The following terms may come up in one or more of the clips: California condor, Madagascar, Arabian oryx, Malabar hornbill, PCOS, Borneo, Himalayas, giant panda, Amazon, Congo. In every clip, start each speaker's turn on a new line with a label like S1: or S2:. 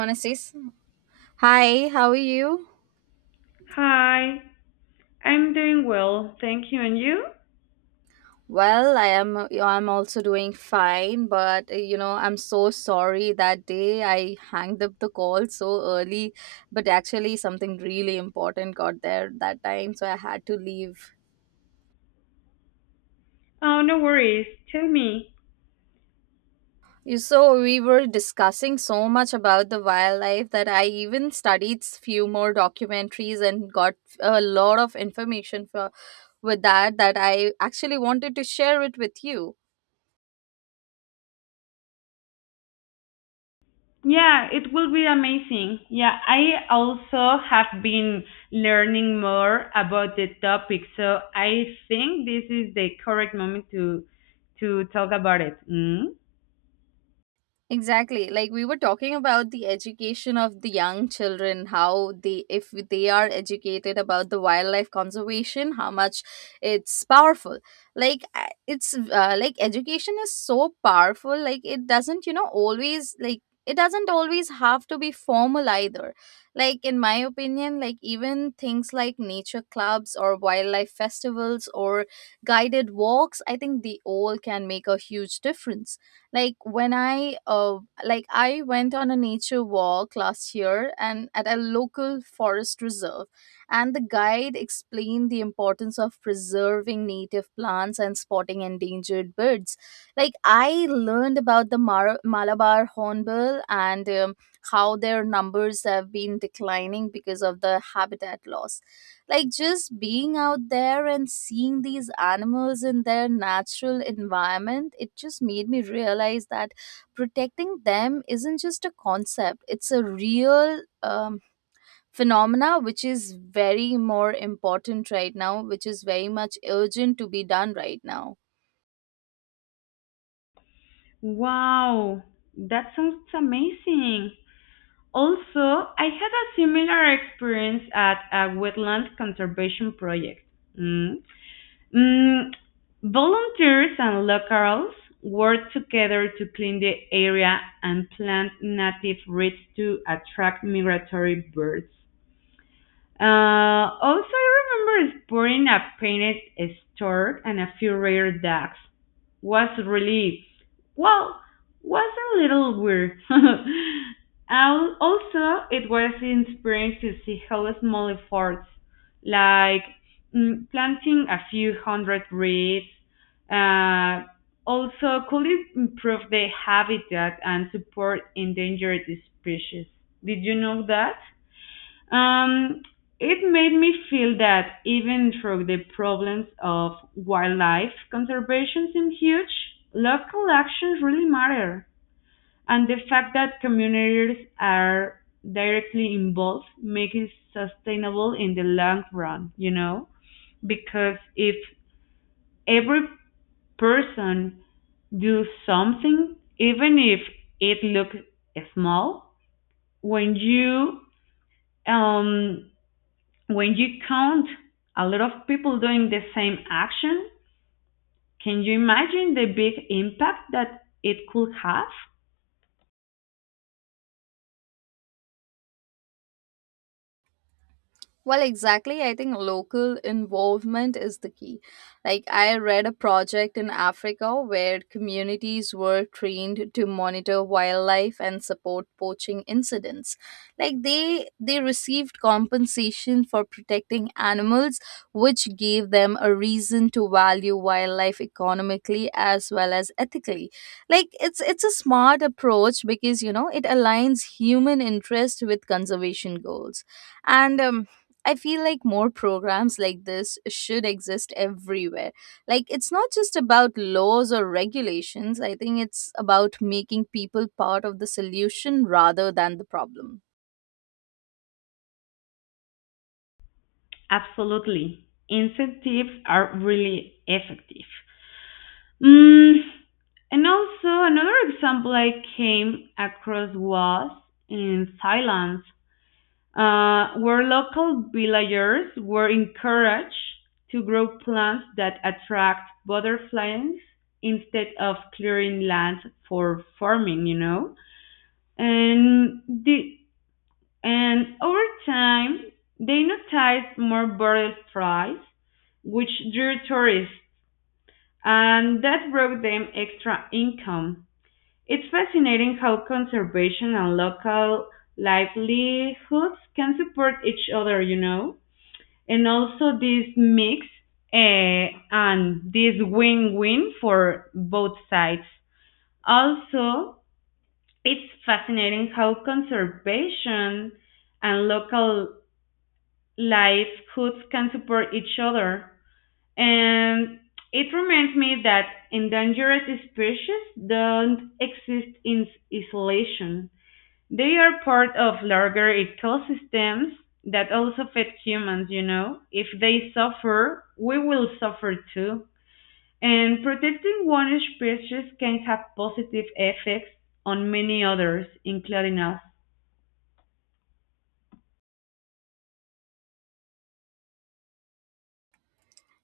S1: Monasis. Hi, how are you?
S2: Hi, I'm doing well, thank you. And you?
S1: Well, I'm also doing fine, but I'm so sorry that day I hanged up the call so early, but actually something really important got there that time, so I had to leave.
S2: Oh, no worries. Tell me.
S1: So we were discussing so much about the wildlife that I even studied few more documentaries and got a lot of information for with that I actually wanted to share it with you.
S2: Yeah, it will be amazing. Yeah, I also have been learning more about the topic, so I think this is the correct moment to talk about it. Mm?
S1: Exactly. Like, we were talking about the education of the young children, how they, if they are educated about the wildlife conservation, how much it's powerful. Like, education is so powerful. Like it doesn't, always like, it doesn't always have to be formal either. Like in my opinion, like even things like nature clubs or wildlife festivals or guided walks, I think they all can make a huge difference like when i uh, like I went on a nature walk last year and at a local forest reserve, and the guide explained the importance of preserving native plants and spotting endangered birds. Like I learned about the Malabar hornbill and how their numbers have been declining because of the habitat loss. Like just being out there and seeing these animals in their natural environment, it just made me realize that protecting them isn't just a concept, it's a real phenomena, which is very more important right now, which is very much urgent to be done right now.
S2: Wow, that sounds amazing. Also, I had a similar experience at a wetland conservation project. Mm? Mm, Volunteers and locals work together to clean the area and plant native reeds to attract migratory birds. Also, I remember spotting a painted stork and a few rare ducks. Was really, well, was a little weird. Also, it was inspiring to see how small efforts, like planting a few hundred reeds, uh, also could improve the habitat and support endangered species. Did you know that? Um, it made me feel that even though the problems of wildlife conservation seem huge, local actions really matter. And the fact that communities are directly involved makes it sustainable in the long run, you know? Because if every person do something, even if it looks small, when you um, when you count a lot of people doing the same action, can you imagine the big impact that it could have?
S1: Well, exactly. I think local involvement is the key. Like, I read a project in Africa where communities were trained to monitor wildlife and support poaching incidents. Like, they received compensation for protecting animals, which gave them a reason to value wildlife economically as well as ethically. Like, it's a smart approach because you know it aligns human interest with conservation goals and I feel like more programs like this should exist everywhere. Like, it's not just about laws or regulations. I think it's about making people part of the solution rather than the problem.
S2: Absolutely. Incentives are really effective. Mm, and also, another example I came across was in Thailand. Where local villagers were encouraged to grow plants that attract butterflies instead of clearing land for farming, you know. And the and over time, they noticed more butterflies, which drew tourists, and that brought them extra income. It's fascinating how conservation and local livelihoods can support each other, you know, and also this mix and this win-win for both sides. Also, it's fascinating how conservation and local livelihoods can support each other. And it reminds me that endangered species don't exist in isolation. They are part of larger ecosystems that also affect humans, you know. If they suffer, we will suffer too. And protecting one species can have positive effects on many others, including us.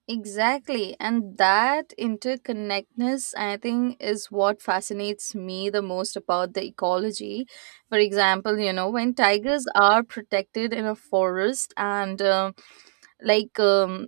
S1: Exactly. And that interconnectedness, I think, is what fascinates me the most about the ecology. For example, you know, when tigers are protected in a forest and like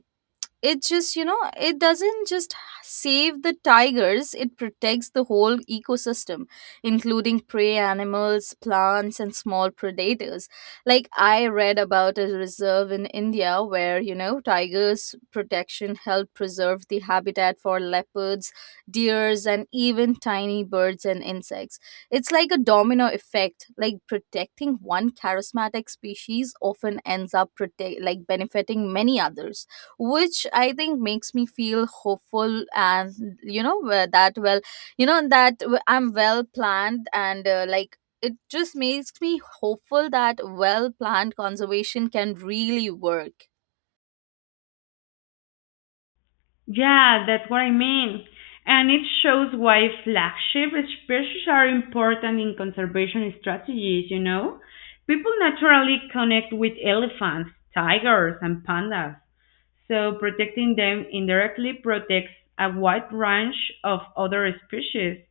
S1: it just you know it doesn't just save the tigers, it protects the whole ecosystem, including prey animals, plants, and small predators. Like I read about a reserve in India where you know tigers protection helped preserve the habitat for leopards, deers, and even tiny birds and insects. It's like a domino effect, like protecting one charismatic species often ends up protect like benefiting many others, which I think makes me feel hopeful, and you know that well you know that w- I'm well planned and, it just makes me hopeful that well planned conservation can really work.
S2: Yeah, that's what I mean. And it shows why flagship species are important in conservation strategies, you know? People naturally connect with elephants, tigers, and pandas. So protecting them indirectly protects a wide range of other species.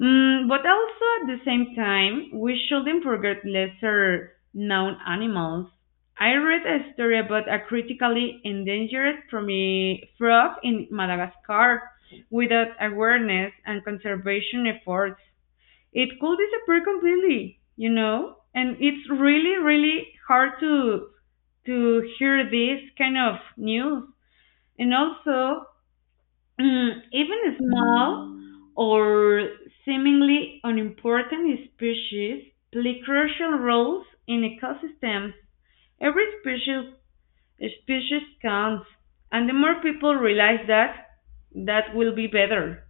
S2: Mm, but also at the same time, we shouldn't forget lesser known animals. I read a story about a critically endangered frog in Madagascar without awareness and conservation efforts. It could disappear completely, you know? And it's really, really hard to hear this kind of news. And also, mm, even small or seemingly unimportant species play crucial roles in ecosystems. Every species counts, and the more people realize that, that will be better.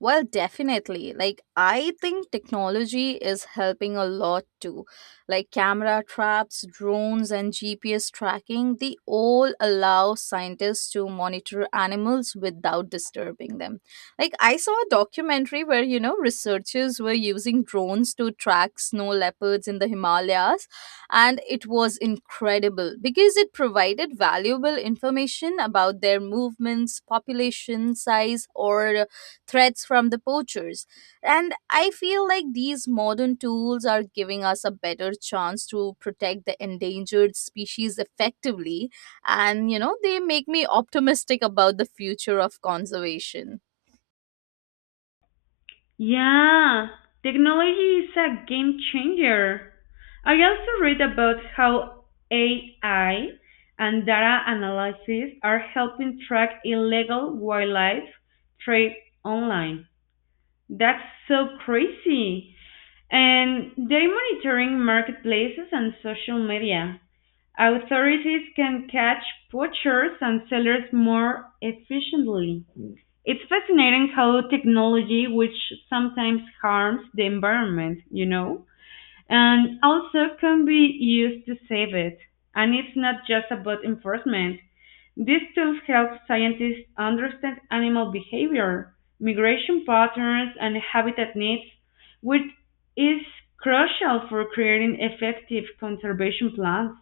S1: Well, definitely. Like, I think technology is helping a lot too. Like, camera traps, drones, and GPS tracking, they all allow scientists to monitor animals without disturbing them. Like, I saw a documentary where, you know, researchers were using drones to track snow leopards in the Himalayas, and it was incredible because it provided valuable information about their movements, population size, or threats from the poachers. And I feel like these modern tools are giving us a better chance to protect the endangered species effectively. And, you know, they make me optimistic about the future of conservation.
S2: Yeah, technology is a game changer. I also read about how AI and data analysis are helping track illegal wildlife trade online. That's so crazy. And they're monitoring marketplaces and social media. Authorities can catch poachers and sellers more efficiently. It's fascinating how technology, which sometimes harms the environment, you know, and also can be used to save it. And it's not just about enforcement. These tools help scientists understand animal behavior, migration patterns, and habitat needs, which is crucial for creating effective conservation plans.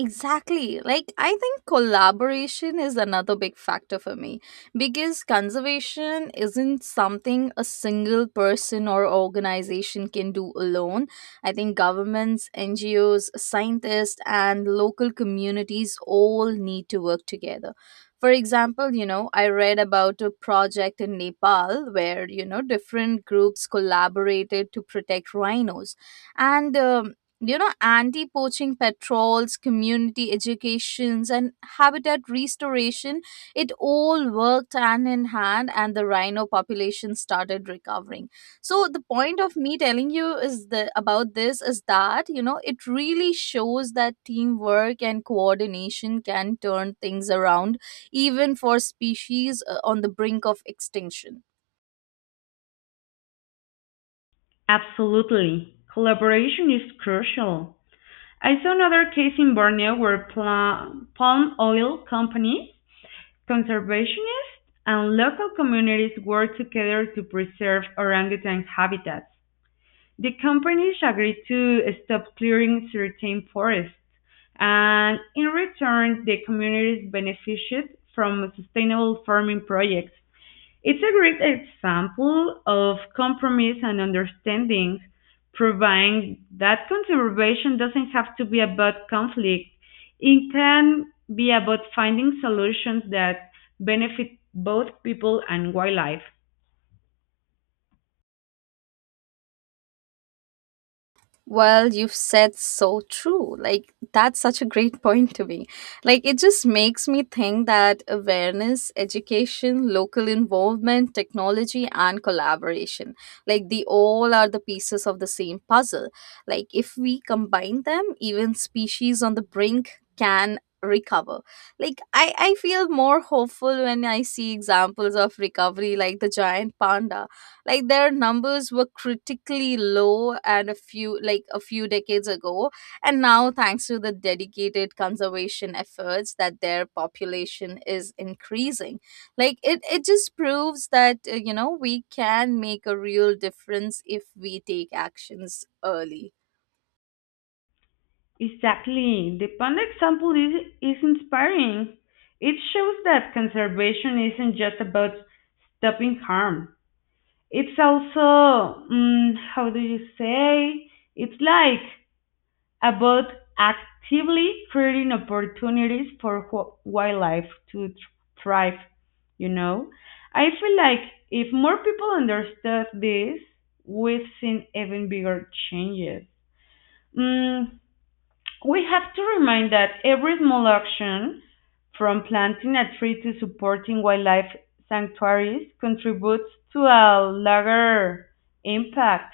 S1: Exactly. Like, I think collaboration is another big factor for me because conservation isn't something a single person or organization can do alone. I think governments, NGOs, scientists, and local communities all need to work together. For example, you know, I read about a project in Nepal where, you know, different groups collaborated to protect rhinos and you know anti-poaching patrols, community educations, and habitat restoration, it all worked hand in hand, and the rhino population started recovering. So the point of me telling you is the about this is that you know it really shows that teamwork and coordination can turn things around, even for species on the brink of extinction.
S2: Absolutely. Collaboration is crucial. I saw another case in Borneo where palm oil companies, conservationists, and local communities worked together to preserve orangutan habitats. The companies agreed to stop clearing certain forests, and in return, the communities benefited from sustainable farming projects. It's a great example of compromise and understanding, proving that conservation doesn't have to be about conflict. It can be about finding solutions that benefit both people and wildlife.
S1: Well, you've said so true. Like, that's such a great point to me. Like, it just makes me think that awareness, education, local involvement, technology, and collaboration, like, they all are the pieces of the same puzzle. Like, if we combine them, even species on the brink can recover. Like I feel more hopeful when I see examples of recovery like the giant panda. Like their numbers were critically low and a few like a few decades ago, and now thanks to the dedicated conservation efforts, that their population is increasing. Like it just proves that you know we can make a real difference if we take actions early.
S2: Exactly. The panda example is inspiring. It shows that conservation isn't just about stopping harm. It's also, mm, how do you say? It's like about actively creating opportunities for wildlife to thrive, you know. I feel like if more people understood this, we've seen even bigger changes. Mm, we have to remind that every small action, from planting a tree to supporting wildlife sanctuaries, contributes to a larger impact.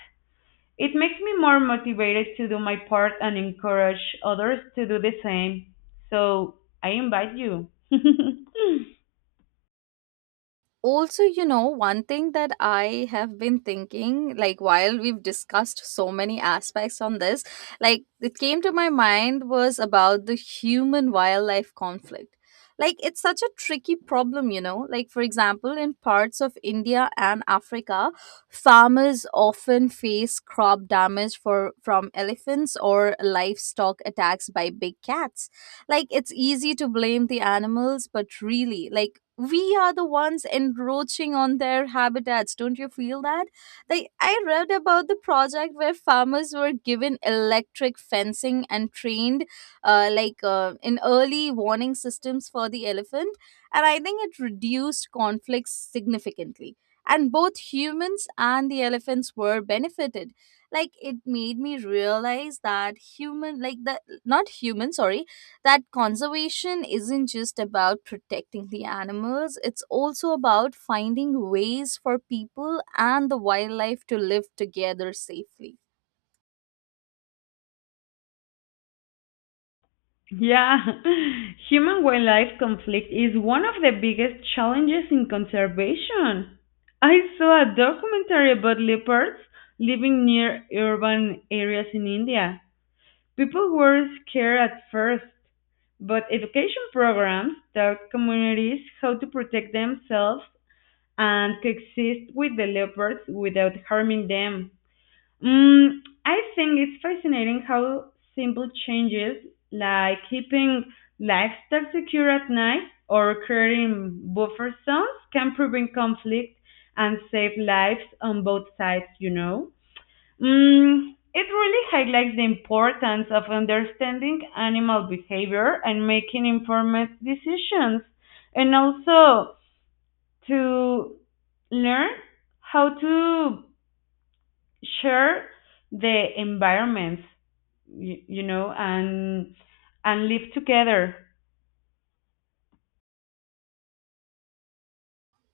S2: It makes me more motivated to do my part and encourage others to do the same. So I invite you.
S1: Also, you know, one thing that I have been thinking, like while we've discussed so many aspects on this, like it came to my mind was about the human wildlife conflict. Like it's such a tricky problem, you know, like for example in parts of India and Africa, farmers often face crop damage for from elephants or livestock attacks by big cats. Like, it's easy to blame the animals, but really, like, we are the ones encroaching on their habitats. Don't you feel that? Like, I read about the project where farmers were given electric fencing and trained, in early warning systems for the elephant. And I think it reduced conflicts significantly. And both humans and the elephants were benefited. Like it made me realize that human like the not human sorry that conservation isn't just about protecting the animals, it's also about finding ways for people and the wildlife to live together safely.
S2: Yeah, human wildlife conflict is one of the biggest challenges in conservation. I saw a documentary about leopards living near urban areas in India. People were scared at first, but education programs taught communities how to protect themselves and coexist with the leopards without harming them. Mm, I think it's fascinating how simple changes like keeping livestock secure at night or creating buffer zones can prevent conflict and save lives on both sides, you know. Mm, it really highlights the importance of understanding animal behavior and making informed decisions. And also, to learn how to share the environments, you know, and live together.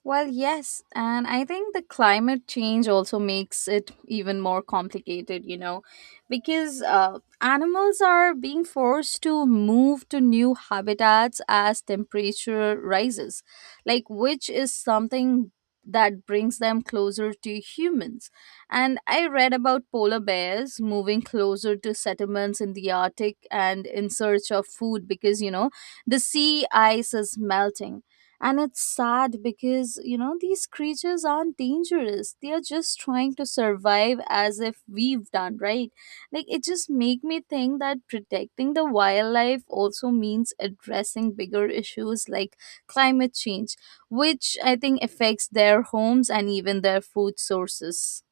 S1: Well, yes, and I think the climate change also makes it even more complicated, you know, because animals are being forced to move to new habitats as temperature rises, like which is something that brings them closer to humans. And I read about polar bears moving closer to settlements in the Arctic and in search of food because, you know, the sea ice is melting, and it's sad because, you know, these creatures aren't dangerous. They are just trying to survive as if we've done, right? Like, it just make me think that protecting the wildlife also means addressing bigger issues like climate change, which I think affects their homes and even their food sources.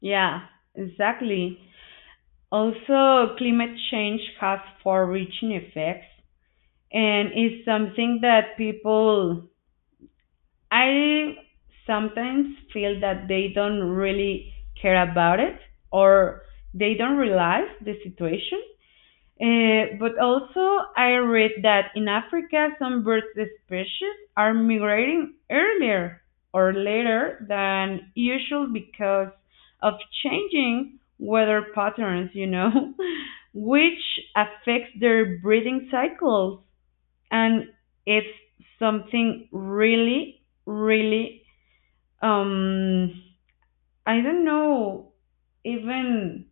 S2: Yeah, exactly. Also, climate change has far-reaching effects and is something that people I sometimes feel that they don't really care about it or they don't realize the situation. But also, I read that in Africa, some bird species are migrating earlier or later than usual because of changing weather patterns, you know, which affects their breeding cycles. And it's something really, really, um, I don't know, even,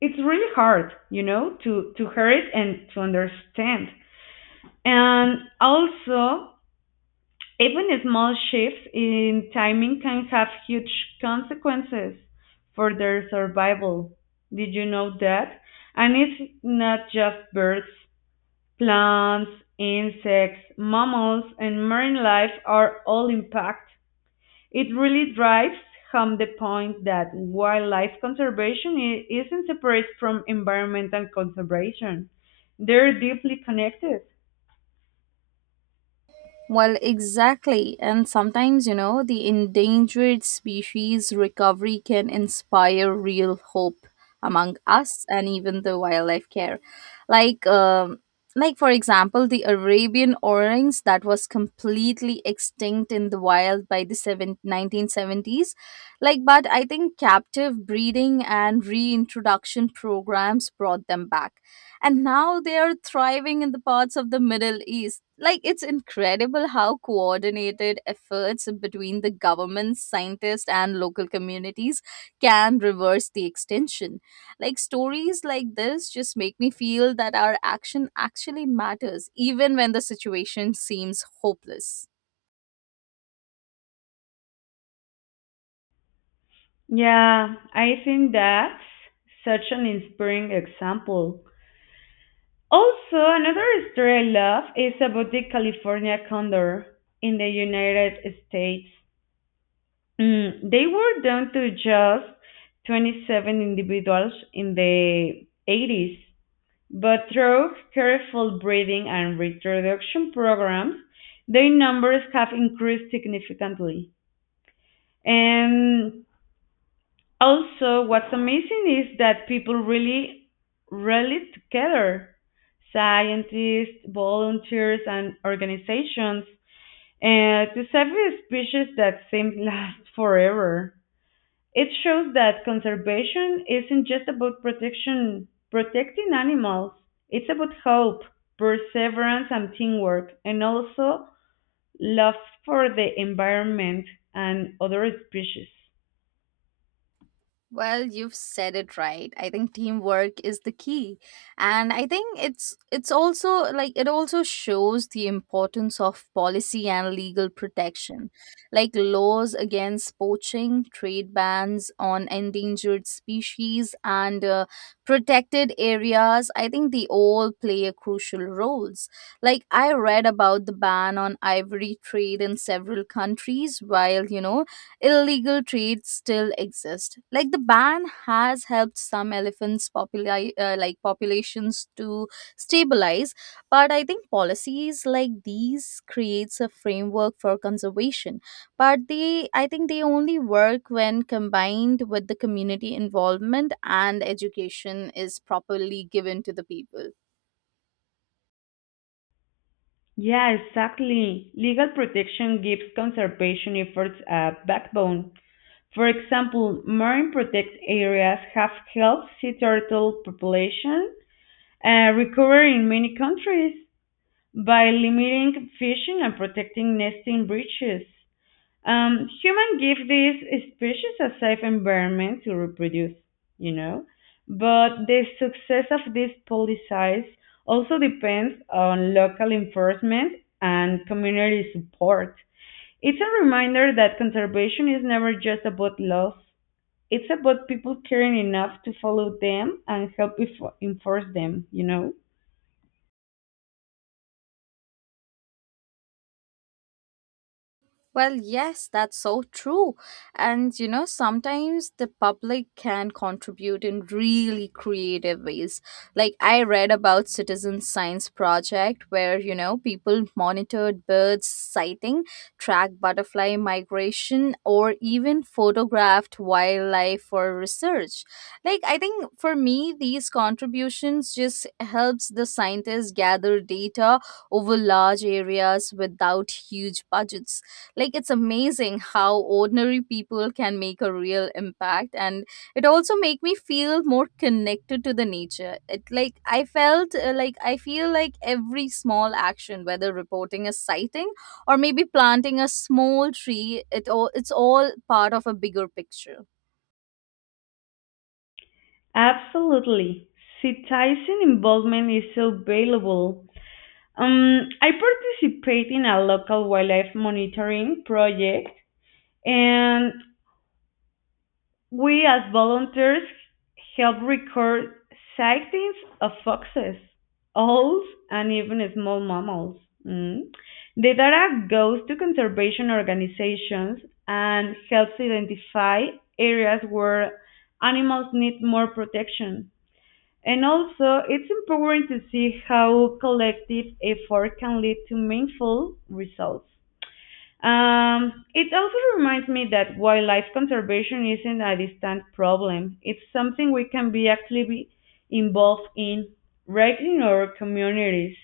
S2: it's really hard, you know, to hear it and to understand. And also, even small shifts in timing can have huge consequences for their survival. Did you know that? And it's not just birds, plants, insects, mammals, and marine life are all impacted. It really drives home the point that wildlife conservation isn't separate from environmental conservation. They're deeply connected.
S1: Well, exactly. And sometimes, you know, the endangered species recovery can inspire real hope among us and even the wildlife care. Like, um, like, for example, the Arabian orangs that was completely extinct in the wild by the seven nineteen seventies. Like, but I think captive breeding and reintroduction programs brought them back, and now they are thriving in the parts of the Middle East. Like, it's incredible how coordinated efforts between the governments, scientists, and local communities can reverse the extinction. Like, stories like this just make me feel that our action actually matters, even when the situation seems hopeless.
S2: Yeah, I think that's such an inspiring example. Also, another story I love is about the California condor in the United States. Mm, they were down to just 27 individuals in the 80s, but through careful breeding and reproduction programs, their numbers have increased significantly. And also, what's amazing is that people really rally together scientists, volunteers, and organizations to save a species that seems last forever. It shows that conservation isn't just about protecting animals. It's about hope, perseverance, and teamwork, and also love for the environment and other species.
S1: Well, you've said it right. I think teamwork is the key. And I think it's also like it also shows the importance of policy and legal protection. Like laws against poaching, trade bans on endangered species, and protected areas, I think they all play a crucial roles. Like I read about the ban on ivory trade in several countries while, you know, illegal trade still exists. Like the ban has helped some elephants populations to stabilize, but I think policies like these creates a framework for conservation. But they I think they only work when combined with the community involvement and education is properly given to the people.
S2: Yeah, exactly. Legal protection gives conservation efforts a backbone. For example, marine protected areas have helped sea turtle population recover in many countries by limiting fishing and protecting nesting breaches. Human give these species a safe environment to reproduce, you know, but the success of these policies also depends on local enforcement and community support. It's a reminder that conservation is never just about laws. It's about people caring enough to follow them and help enforce them, you know?
S1: Well, yes, that's so true. And you know, sometimes the public can contribute in really creative ways. Like I read about citizen science project where, you know, people monitored birds sighting, tracked butterfly migration, or even photographed wildlife for research. Like I think for me these contributions just helps the scientists gather data over large areas without huge budgets. Like it's amazing how ordinary people can make a real impact, and it also make me feel more connected to the nature. It like I felt like I feel like every small action, whether reporting a sighting or maybe planting a small tree, it's all part of a bigger picture.
S2: Absolutely. Citizen involvement is so valuable. I participate in a local wildlife monitoring project, and we as volunteers help record sightings of foxes, owls, and even small mammals. Mm. The data goes to conservation organizations and helps identify areas where animals need more protection. And also, it's empowering to see how collective effort can lead to meaningful results. It also reminds me that wildlife conservation isn't a distant problem. It's something we can be actively involved in right in our communities.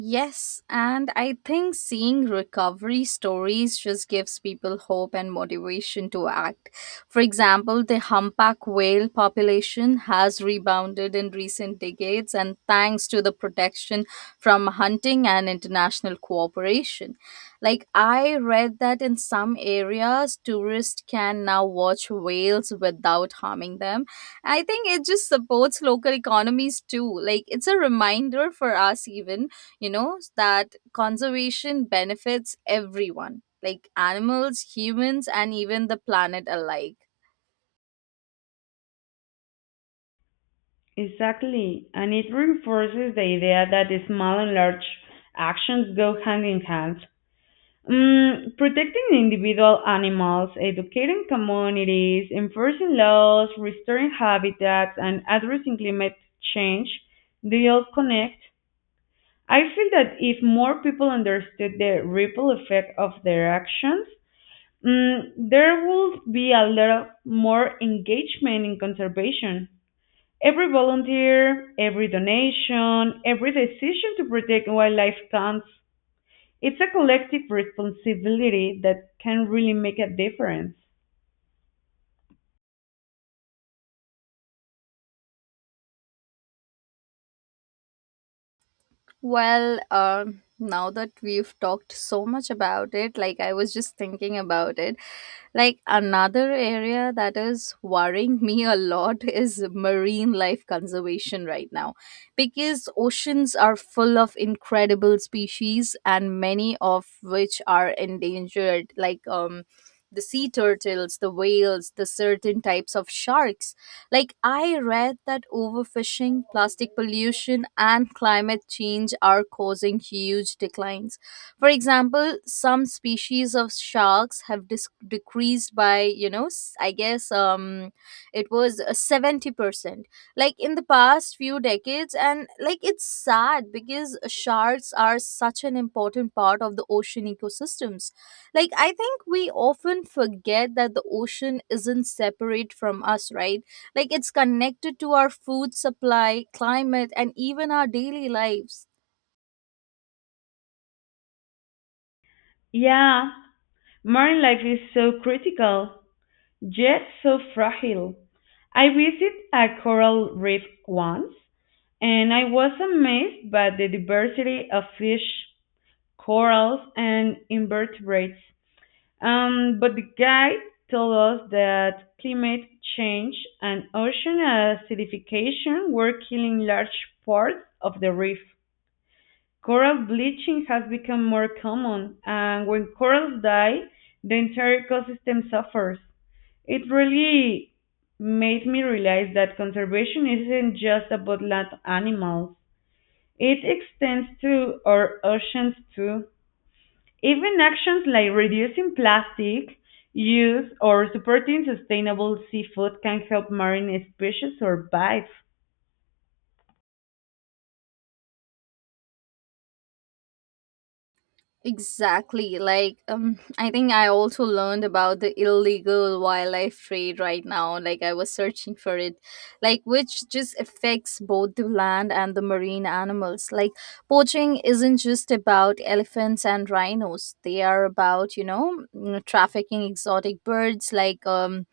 S1: Yes, and I think seeing recovery stories just gives people hope and motivation to act. For example, the humpback whale population has rebounded in recent decades, and thanks to the protection from hunting and international cooperation. Like, I read that in some areas, tourists can now watch whales without harming them. I think it just supports local economies too. Like, it's a reminder for us, even you know, that conservation benefits everyone like animals, humans, and even the planet alike.
S2: Exactly. And it reinforces the idea that the small and large actions go hand in hand. Mm, protecting individual animals, educating communities, enforcing laws, restoring habitats, and addressing climate change, they all connect. I feel that if more people understood the ripple effect of their actions, mm, there would be a lot more engagement in conservation. Every volunteer, every donation, every decision to protect wildlife counts. It's a collective responsibility that can really make a difference.
S1: Well, now that we've talked so much about it, like I was just thinking about it, like another area that is worrying me a lot is marine life conservation right now, because oceans are full of incredible species and many of which are endangered, like the sea turtles, the whales, the certain types of sharks. Like, I read that overfishing, plastic pollution, and climate change are causing huge declines. For example, some species of sharks have decreased by, you know, I guess it was 70%. Like, in the past few decades, and like, it's sad because sharks are such an important part of the ocean ecosystems. Like I think we often forget that the ocean isn't separate from us, right? Like it's connected to our food supply, climate, and even our daily lives.
S2: Yeah, modern life is so critical, yet so fragile. I visited a coral reef once, and I was amazed by the diversity of fish, corals, and invertebrates. But the guide told us that climate change and ocean acidification were killing large parts of the reef. Coral bleaching has become more common, and when corals die, the entire ecosystem suffers. It really made me realize that conservation isn't just about land animals. It extends to our oceans too. Even actions like reducing plastic use or supporting sustainable seafood can help marine species survive.
S1: Exactly. I think I also learned about the illegal wildlife trade right now. Like, I was searching for it, like, which just affects both the land and the marine animals. Like, poaching isn't just about elephants and rhinos, they are about, you know, mm, trafficking exotic birds like, um,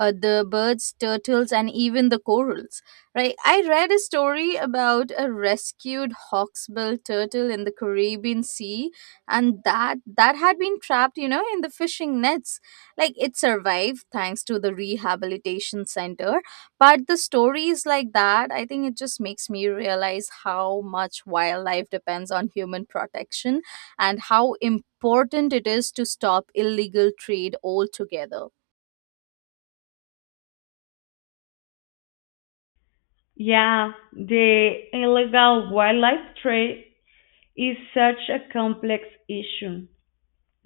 S1: uh, the birds, turtles, and even the corals. Right? I read a story about a rescued hawksbill turtle in the Caribbean Sea, and that had been trapped, you know, in the fishing nets. Like it survived thanks to the rehabilitation center. But the stories like that, I think it just makes me realize how much wildlife depends on human protection, and how important it is to stop illegal trade altogether.
S2: Yeah, the illegal wildlife trade is such a complex issue.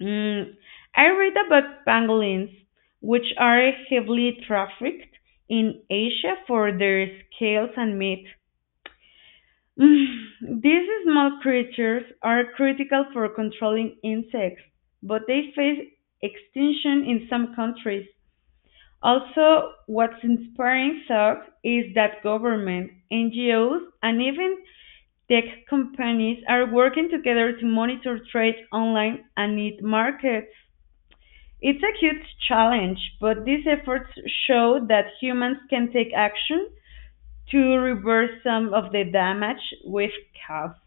S2: Mm, I read about pangolins, which are heavily trafficked in Asia for their scales and meat. Mm, these small creatures are critical for controlling insects, but they face extinction in some countries. Also, what's inspiring SOC is that government, NGOs, and even Tech companies are working together to monitor trade online and its markets. It's a huge challenge, but these efforts show that humans can take action to reverse some of the damage we've caused.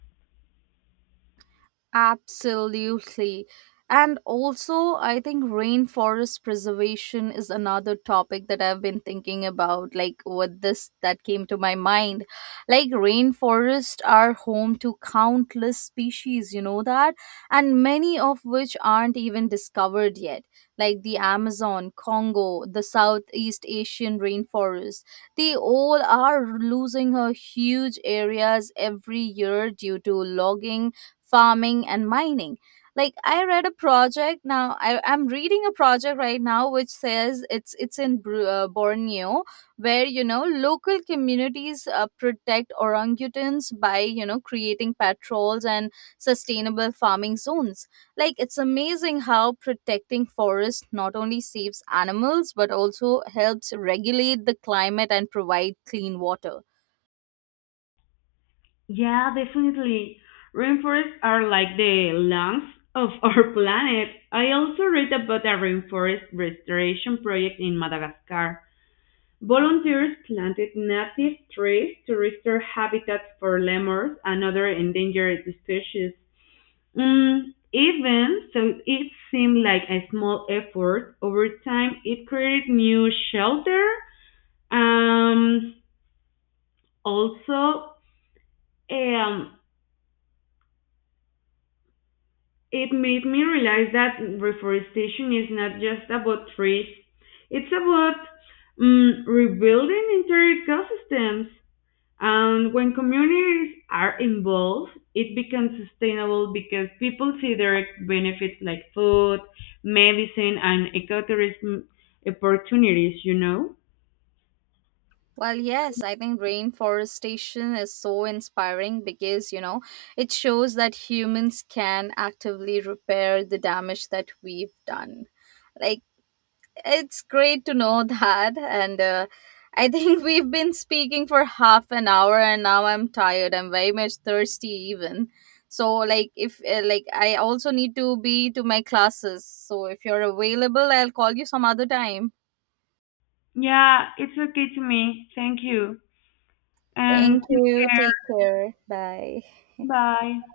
S1: Absolutely. And also, I think rainforest preservation is another topic that I've been thinking about, like with this that came to my mind. Like, rainforests are home to countless species, you know that? And many of which aren't even discovered yet, like the Amazon, Congo, the Southeast Asian rainforest. They all are losing a huge areas every year due to logging, farming, and mining. Like I read a project I'm reading a project right now which says it's in Borneo, where you know local communities protect orangutans by you know creating patrols and sustainable farming zones. Like it's amazing how protecting forests not only saves animals but also helps regulate the climate and provide clean water.
S2: Yeah, definitely. Rainforests are like the lungs of our planet. I also read about a rainforest restoration project in Madagascar. Volunteers planted native trees to restore habitats for lemurs and other endangered species. Mm, even so, it seemed like a small effort. Over time, it created new shelter. Um, also, um, it made me realize that reforestation is not just about trees. It's about mm rebuilding entire ecosystems. And when communities are involved, it becomes sustainable because people see direct benefits like food, medicine, and ecotourism opportunities, you know?
S1: Well, yes, I think rainforestation is so inspiring because, you know, it shows that humans can actively repair the damage that we've done. Like, it's great to know that. And I think we've been speaking for half an hour and now I'm tired. I'm very much thirsty, even. So, like, if, like, I also need to be to my classes. So, if you're available, I'll call you some other time.
S2: Yeah, it's okay to me. Thank you. And
S1: Thank
S2: take
S1: you.
S2: care.
S1: Take care. Bye.
S2: Bye.